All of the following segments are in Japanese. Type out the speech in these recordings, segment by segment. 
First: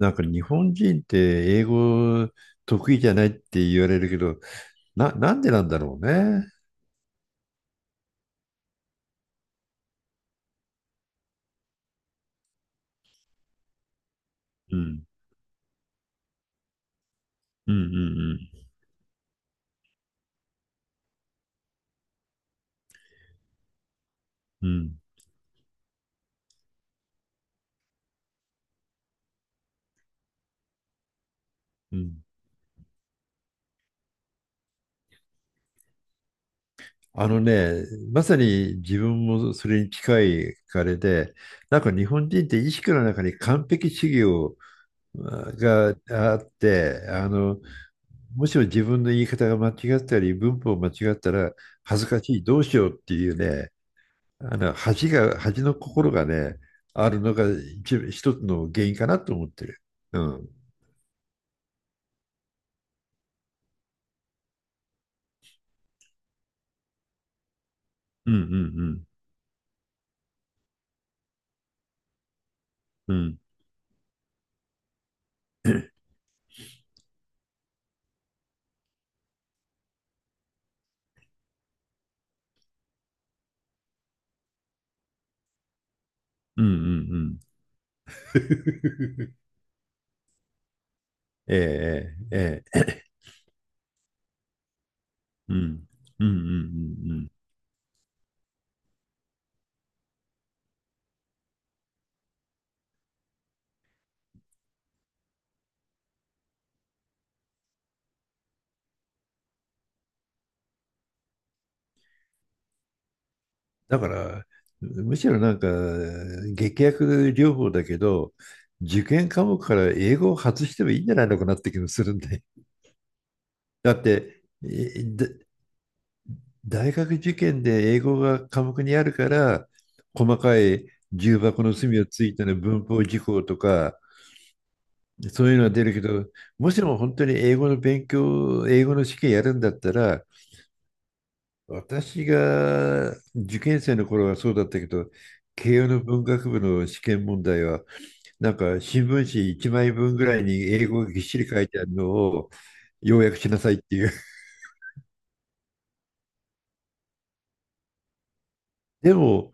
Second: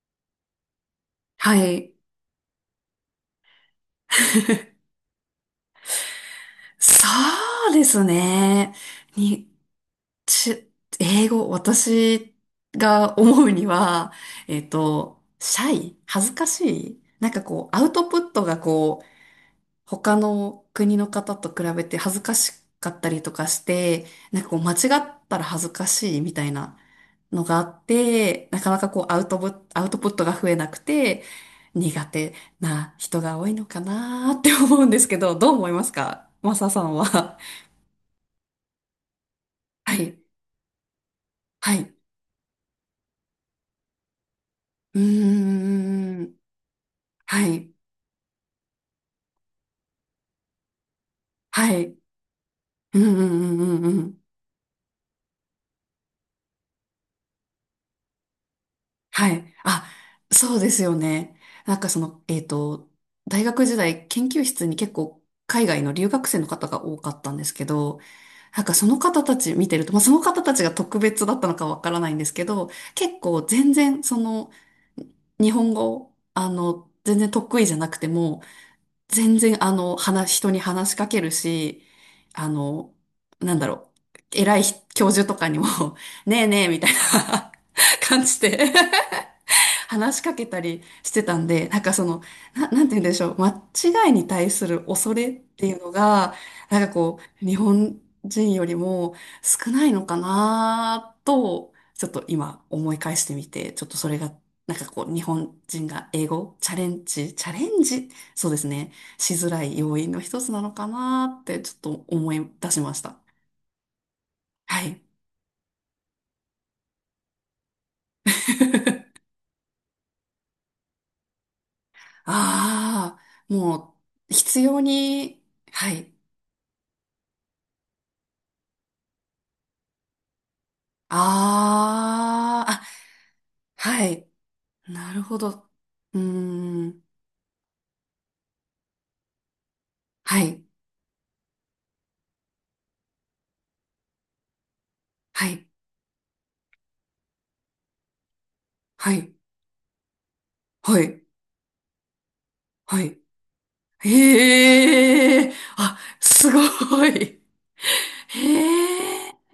なんか日本人っては英い。語得意じゃないって言われるけど、なんでなんだろうね。そうですね。に、ち、英語、私が思うには、うん。シャイ、恥ずかしい、なんかこうう、んうアウトプットんがこう、他の国の方と比べて恥ずかしかったりとかして、なんかこううん間う違んったら恥ずかしいみたいなのがあって、なかなかこうアウトプットが増えなくて、う苦ん。手な人が多いのかなーって思うんですけど、どう思いますかマサさんあは。の ね、まさに自分もそれにはい。近いあれで、はなんかい。日本人って意識の中に完璧主義をうーん。あって、はい。もしも自分の言い方が間違ったり、文法を間違ったらはい。うん恥ずかしい、どうしようっうていうんね、うんうん。あの恥の心がね、あるのが一つの原因かなはと思っい。てる。あ、うん。そうですよね。なんかその、大学時代、研究室に結構海外の留学生の方が多かったんですけど、うんうんうなんかそのん方たち見てると、まあその方たちが特別だったのかわからないんですけど、う結ん構全然その日本語、あの、全然得意じゃなくても、全然あの、人に話しかけるし、あの、なんだろ偉い教授とかにも、ねえねうんえみたいうんな うん。 感じで 話しかけたりしてたんで、なんかそえの、え、ええ。えなんてえ。言うんでしょう、間違いに対する恐れっうていうんのうんうんうが、なんかんうこん。う、日本人よりも少ないのかなと、ちょっと今思い返してみて、ちょっとそれが、なんかこう、日本人が英語、チャレンジ、そうですね、しづらい要因の一つなのかなって、ちょっと思い出しました。だから、はい。むしろなんか、劇薬療法だけど、受 験科目から英語を外してもいいんじゃないのかなって気もするんで。ああ、だもっう、て、必要えだに、はい。大学受験で英語が科目にあるから、細かい重箱の隅をついてのああ、文あ、法事項とか、はい。なるほそういうのど。は出るけうど、もしーもん。本当に英語の試験やるんだったら、はい。私が受験生の頃はそうだったけど、はい。慶応の文学部の試験問題は、なんか新聞はい。紙1枚分ぐらいに英は語がぎっい。しり書いてあるのをはい。要約しなさいっていう。へえ。あ、すごい。へでえ。も、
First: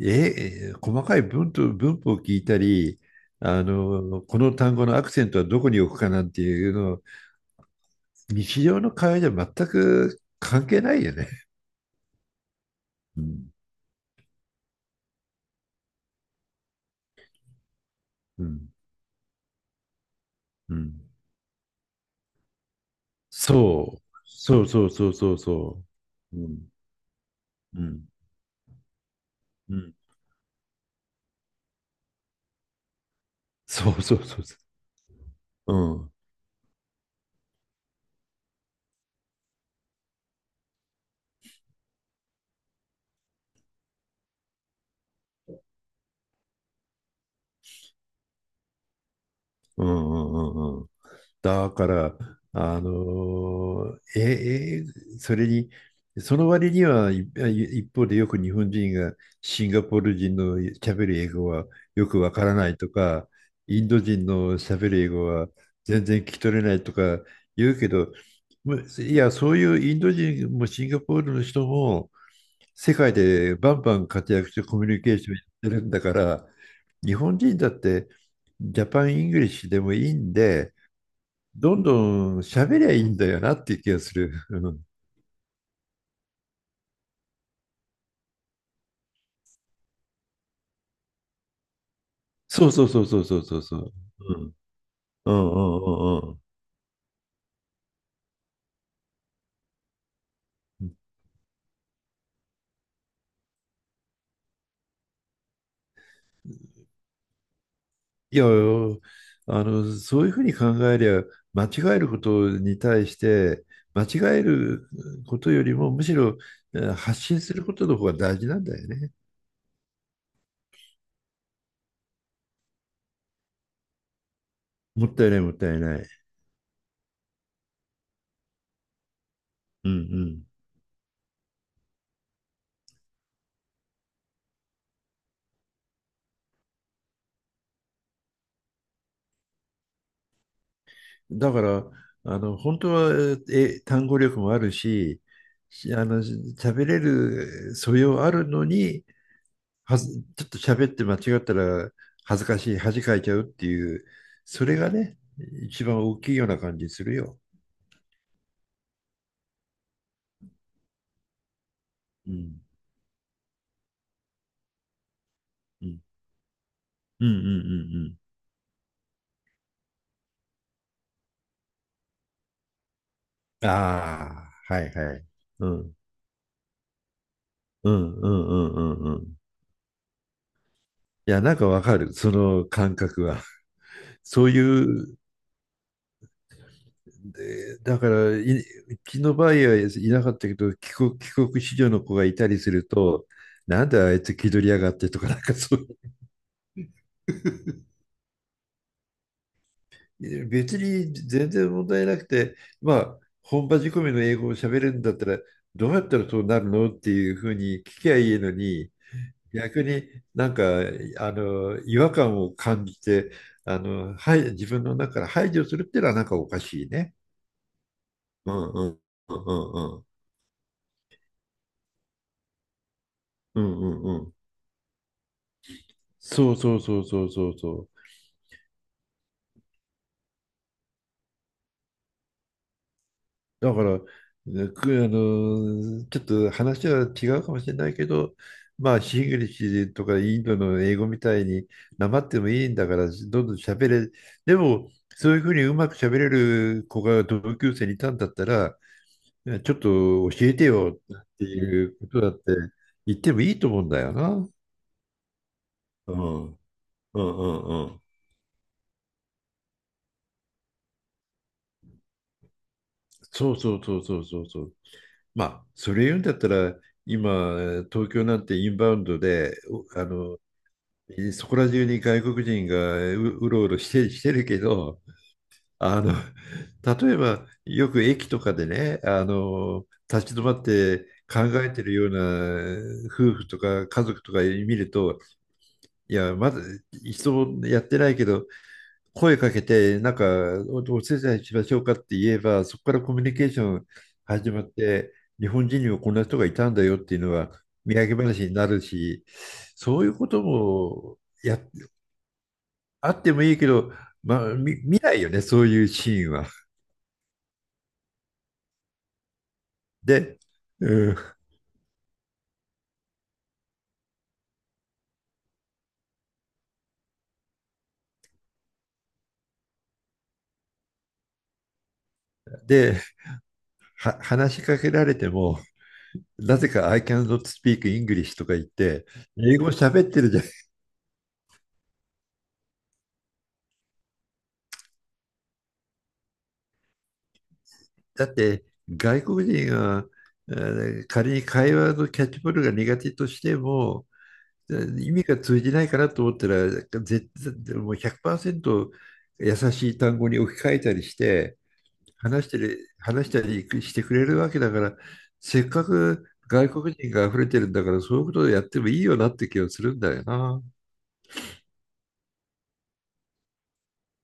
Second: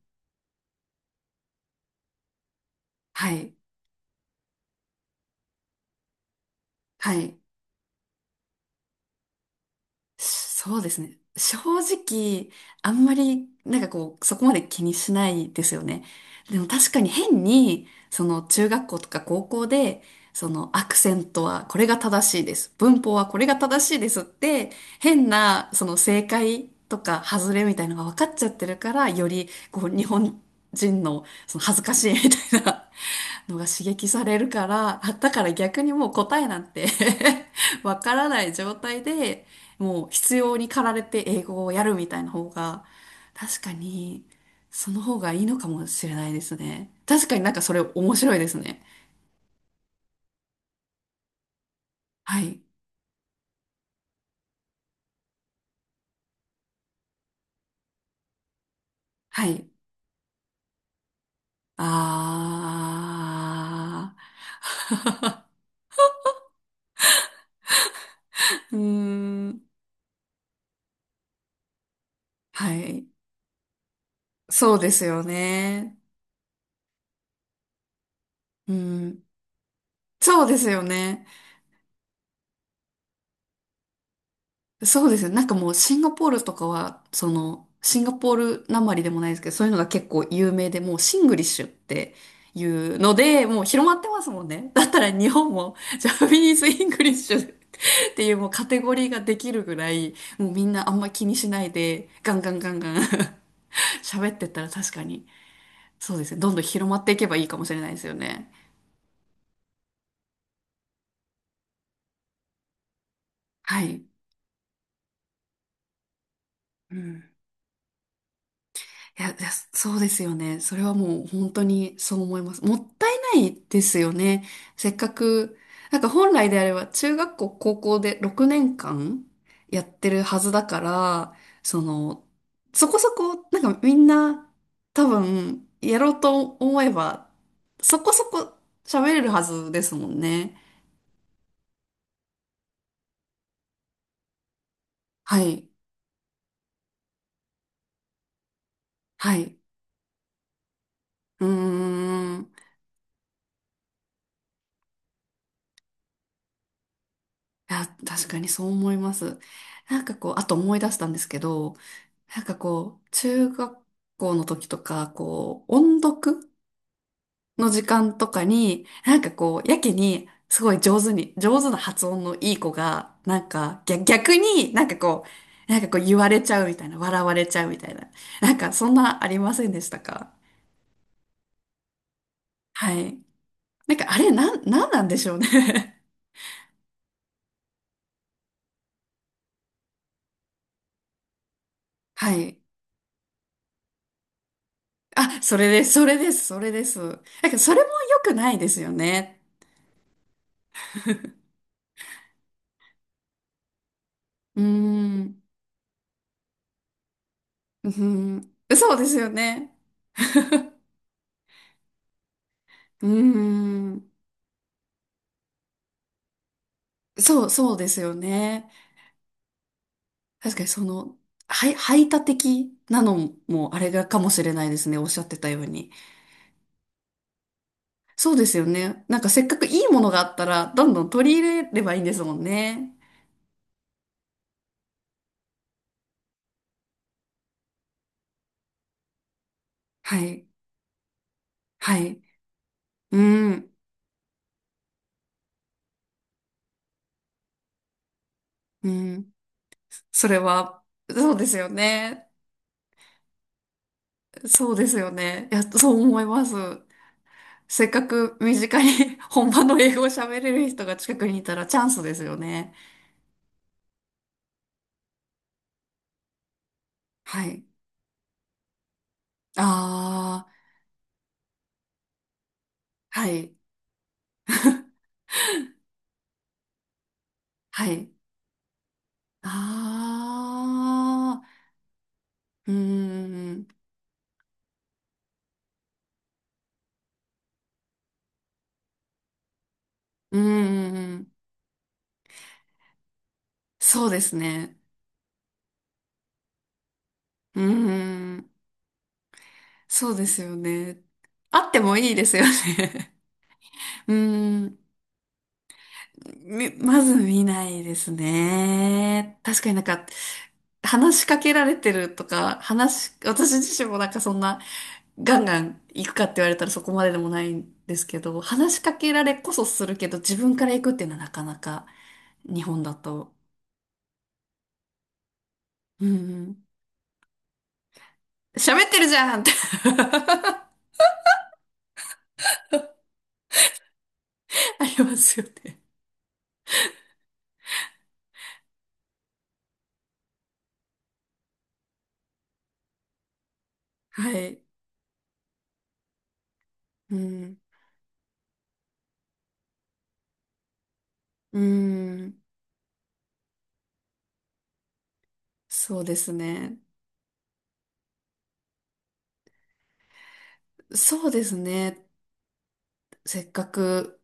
細かい文と文法を聞いたり、はい。この単語のアクセントはどこに置くかなんていうのを、はい。日常の会話じゃ全く関そ係うでなすいよね。ね。正直、あんまうり、ん、なんかこう、そこまで気にしないですよね。でも確かに変に、そのう中ん、学校とか高校で、そのうアクん。セントはこれが正しいです。文法はこれがそ正しいう、ですっそうて、そうそう変そうな、そその正う。う解ん、とか外れみうたいなのん、が分かっちゃってるから、より、うこん。う、日本人の、その恥ずかしいみたいなのが刺そう激そさうれそうるそから、あ、だからう。う逆にもうん、答えなんて わからない状態で、もう必要に駆られて英語をやるみたいな方が、確かに、その方がいいのかもしれないですね。確かになんかそれ面白いですね。うん、うん、うん。うん。だから、はい。それに、その割には、いい一方でよく日本人がはシい。ンガポール人の喋る英語はよくわからないとか、インドあ人の喋る英語は全然聞き取れないとか言うけど、ー。うーいや、そういん。うインド人もシンガポールの人もは世い。界でバンバン活躍してそうコミでュニすケーよションやってるんね。だから、日本人だってうジャパン・ん。イングリッシュでもいいんそうですで、よね。どんどん喋りゃいいんだよなっていう気がする。うん。そうですよ。なんかもうシンガポールとかは、その、シンガポールなまりでもないですけど、そういうのが結構有名で、もうシングリッシュっていそうそううそうのそうそうで、そもううそ広う。まってますうもんん。ね。だったら日うん本うもジャパんうんニーズ・イングリッシュっていうもうカテゴリーができるぐらい、もうみんうなあん。んま気にしないで、ガンガンガンガン 喋ってったら確かに、そうですね。どんどん広まっていけばいいかもしれないですよいや、ね。そういうふうに考えりゃ、間違えることに対して、は間い。違えることよりも、むしろう発ん。信することの方が大事なんだよね。いや、いやそうですよね。それはもう本当にそう思います。もったいないですよね。せっもかったいない、もっく、たいななんかい。本来であれば中学校、高校で6年間やっうてるはんずだから、その、そこそこ、なんかみんな多分やろうと思えば、そこそこ喋れるはずですもんね。うん。だから、本当は、単語力もあるし、はい。喋れる素養あるのに、はい。はず、ちょっと喋って間違っうーたら恥ずん。かしい、恥かいちゃうっていう、それがね、一番大きいような感じするよ。いや、確かにそう思います。なんかこう、あと思い出したんですけど、うなんかん。こう、中学校の時とか、こう、う音ん。読うんうんうの時間んとかに、なんかこう、やけに、すごい上手に、上手な発音のいい子が、なんうん。か、逆あにあ、はなんいかはこい。うう、なんかん。こう言われちゃうみたいな、笑われちゃうみたういな。んうんなうんかんうそんんうなあん。りませんでしたか。いや、なんかわかる、そのは感い。覚は。なんかあれ、そういなんなんでう、しょうね。 でだから、うちの場合はいなかったけど、帰国子女の子がはいたい。りすると、なんであいつ気取りやがってとか、なあ、んかそれそでう、す、それです、それです。だからそれも良くないですよね。別に全然問題なくて、まあ、本場仕込みの英語をうー喋れるんだったら、ん、どうやったらそうなるのっていうふうに聞うーきゃいいん、のに、そうですよね。逆になんか、違和感を感じうーて、ん、はい自分の中から排除するっていうのはなんかおかしいね。そう、そうですようね。んうんうんうん確かにその、はい排他的なのうもあんうれんがうんかうもん。しれないですね。おっしゃってたように。そうそうそうそうそうそう。そうですよね。なんかせっかくいいものがあったら、どんどん取り入れればいいんですもんね。だから、ねくあの、ちょっと話は違うかもしれないけど、まあ、シングリッシュとはかインい、ドの英語みたいに、はなまい。ってもいいんだから、どうんどんん、喋れ。でも、そういうふうにうまく喋れる子が同級生にいたんだったら、うん。ちょっそと教れえては、よっそうてですよいうことね。だって言ってもいいと思うんだよな。そうですよね。いや、そうう思いまん。うす。んうんうせっん。かく身近に 本場の英語を喋れる人が近くにいたらチャンスですよね。そうそうそうそうそうそう。まあ、それ言うんだったら、は今、い。東京なんてインバウンドで、おあの、あそこら中に外国人がう、あ、はうい。ろうろしてるけど、あの、例えばよはくい。駅とかでね、立ち止まって考ああ、えてるよううーな夫婦とん。か家族とか見ると、いや、まだ一度もやってないけど、声かけて、なんか、うーお手ん。伝いしましょうかって言えば、そこからコミュニケーションそうです始まっね。て、日本人にもこんな人がいたんだよっていうのは、う土産ー話ん。になるし、そういそううでことすよね。も、あってもいいですよあね。ってもいいけど、うまあ、ー見、ん。見ないよね、そういうシーンは。み、まず見ないですね。確かになんか、で、うん、話しかけられてるとか、話、私自身もなんかそんな、ガンガン行くかって言われたらそこまででもないんですけど、話しかけられこそするけど、自分から行くっていうのはなかなか、日本だで、と。話しかけられても、うんうなん。ぜか I cannot speak English とか言っ喋ってて、るじゃんって。 英語喋ってるじゃん。ありますよね。だって、外国人が、え仮に会話のキャッチボールが苦手としても、はい。意味が通じないかなと思ったら、う絶ん。対もう100%優しい単語に置き換えたりして、うん。話したりしてくれるわけだから、せっかそうでくす外ね。国人が溢れてるんだから、そういうことをやってもいいよなって気がするんだよな。そうですね。せっかく、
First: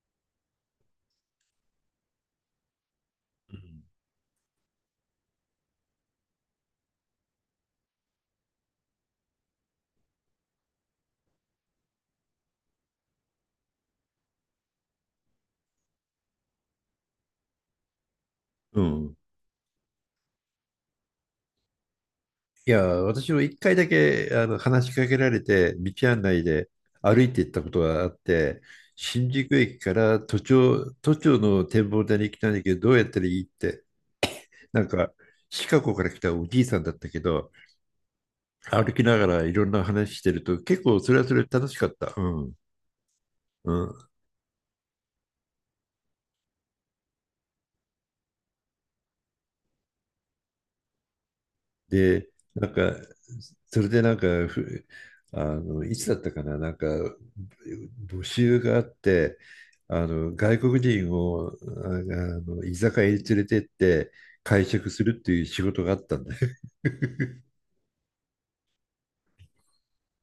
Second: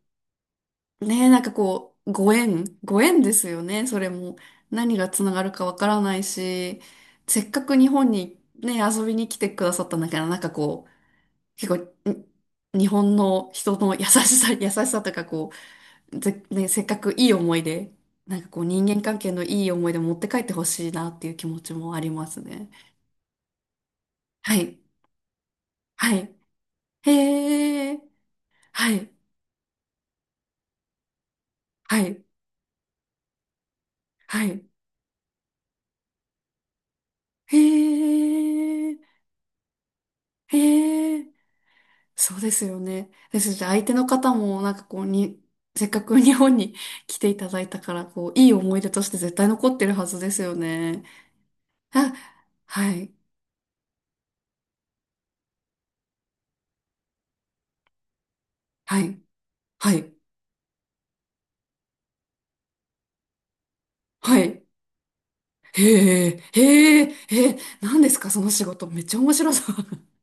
ねえ、なんかこう、ご縁ですうよん。ね、それも。何がつながるかわからないし、せっかく日本にね、遊びに来てくださったんだから、なんかこう、結構、に日本の人の優しさとかこう、せっかくいい思い出、なんかこう、う人間ん。関係のいい思い出持って帰ってほしいなっていう気持ちもありますね。いや、私も一回だけはい、話しかけられて、道は案い、内で歩いて行ったことへえ、があって、はい、新宿駅から都庁の展は望台い、に来たんだけど、どうやったらいいって、はい、なんか、シカゴから来たおじいさんだったけど、へ歩え、きながらいろんな話してると、結構そへれはえ。それで楽しかった。うそうでん。すよね。ですし、う相手のん。方もなんかこうに、せっかく日本に来ていただいたから、こう、いい思い出として絶対残ってるはずですよね。あ、で、なんはか、い、ふあの、いつだったかな、なんか、募集があっはい、て、はい、外国人を、あ居酒屋に連れてってはい。会食するっていう仕事があったんへだよ。え、へえ、へえ、何ですかその仕事。めっちゃ面白そう。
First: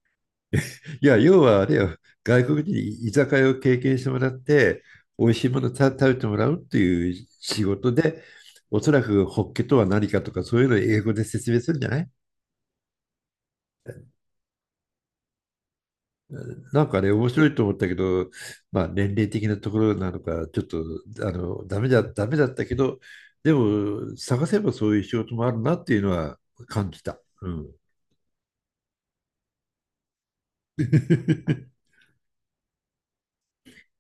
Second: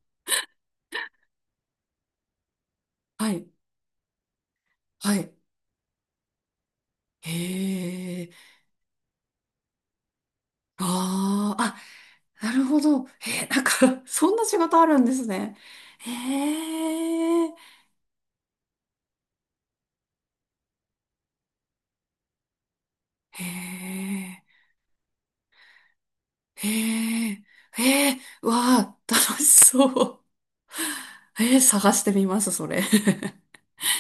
いや、要はあれよ、外国人に居 は酒い、屋を経験してもらって、は美い。味しいもの食べてもらうっていう仕事へで、え、おそらくホッケとは何かとか、そういうのを英語で説あ明あ、するんじゃない。あ、なるほど。へえ、なんか、そんな仕事あるんですね。へなんかね、面白いとえ、思ったけど、まあ年齢的なところなのか、ちょっと、ダメだったけど、へでも、え。探せばそういう仕事もあるなっていうのはへ感じた。え、うん。へえ、わあ、楽しそう。へえー、探してみます、それ。へ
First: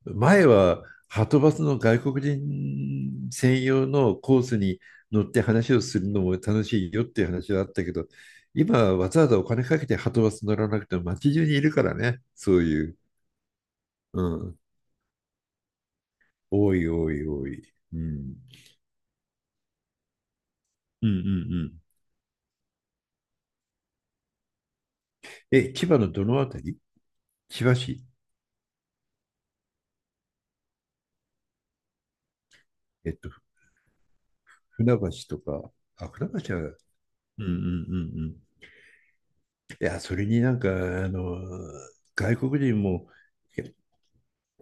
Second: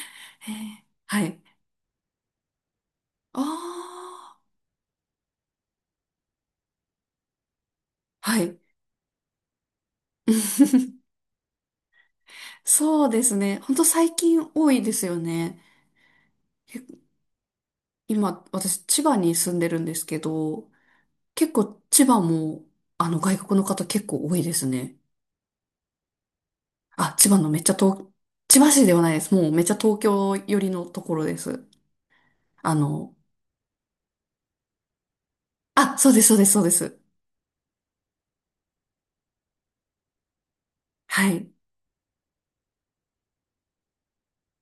前は、え、ははい。とバスの外国人専用のコあースに乗って話をするのも楽しいよっていう話はあったけど、あ、はい。今、わざわざお金かけてはとバス乗らなくても 街中にいるからね、そういう。そうですね。ほんと最う近ん。多いですよね。多い、け多い、多い。うん。今、私、千葉に住んでるんですけど、うん、う結ん、構千葉も、あの、外国の方結構多いですね。え、千葉のどのあたり？あ、千葉のめっ千ちゃ葉市？東、千葉市ではないです。もうめっちゃ東京寄りのところです。あえっの、と、船橋とか。あ、あ、そうです、そう船です、橋そは、うです。うんうんうんうん。いや、それになんか、はい。外国人も、え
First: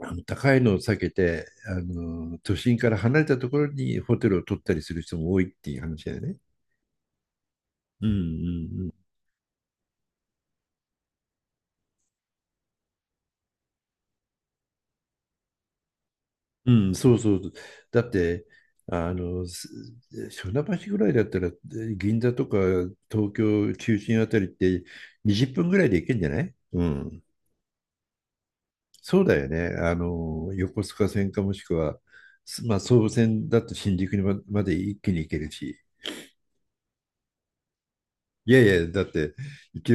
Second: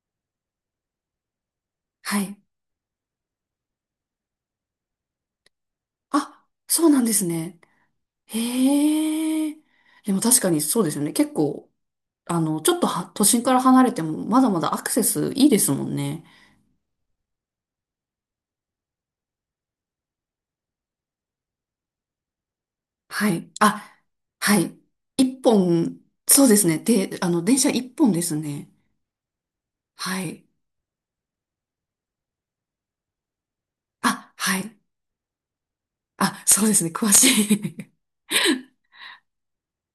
あの高いのを避けて、はい。都心から離れたところにホテルを取ったりする人も多いっていう話だよね。あ、そうなんですね。うんうんへえ。でも確かにそうですよね。結構、あの、ちょっとは都心から離れても、まだまだアクセスいいですもんね。うん、うんそうそう。だって、あの、す船橋ぐらいだったら、銀座とかは東い。京中あ、心あたりっはい。て一20分ぐらいで本、行けんじゃなそうい？ですね。うで、ん。あの、電車一本ですね。そうだよね。はい。横須賀線かもしくは、まあ、総武線だと新宿にあ、はまでい。一気に行けるし。あ、そうですね。詳しい。いやいや、だって、一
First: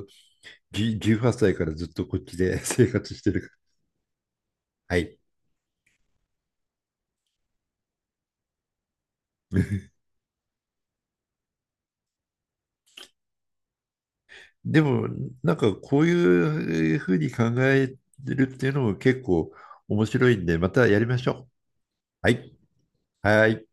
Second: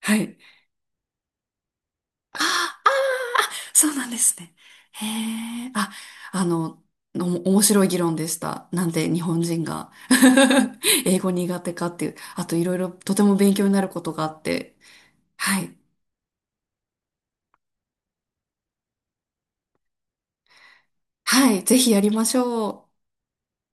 はい。18歳からずっとこっちで あ生活してるから。そうなんですね。はへい。え、あ、あの、面白い議論でした。なんで日本人が 英語苦手かっていう、あといろいろとても勉強になることがあって。でも、なんはい。かこういうふうに考えてるっていうのも結構面白いんで、またやりましょう。はい、ぜひやりまはしい。ょう。はい。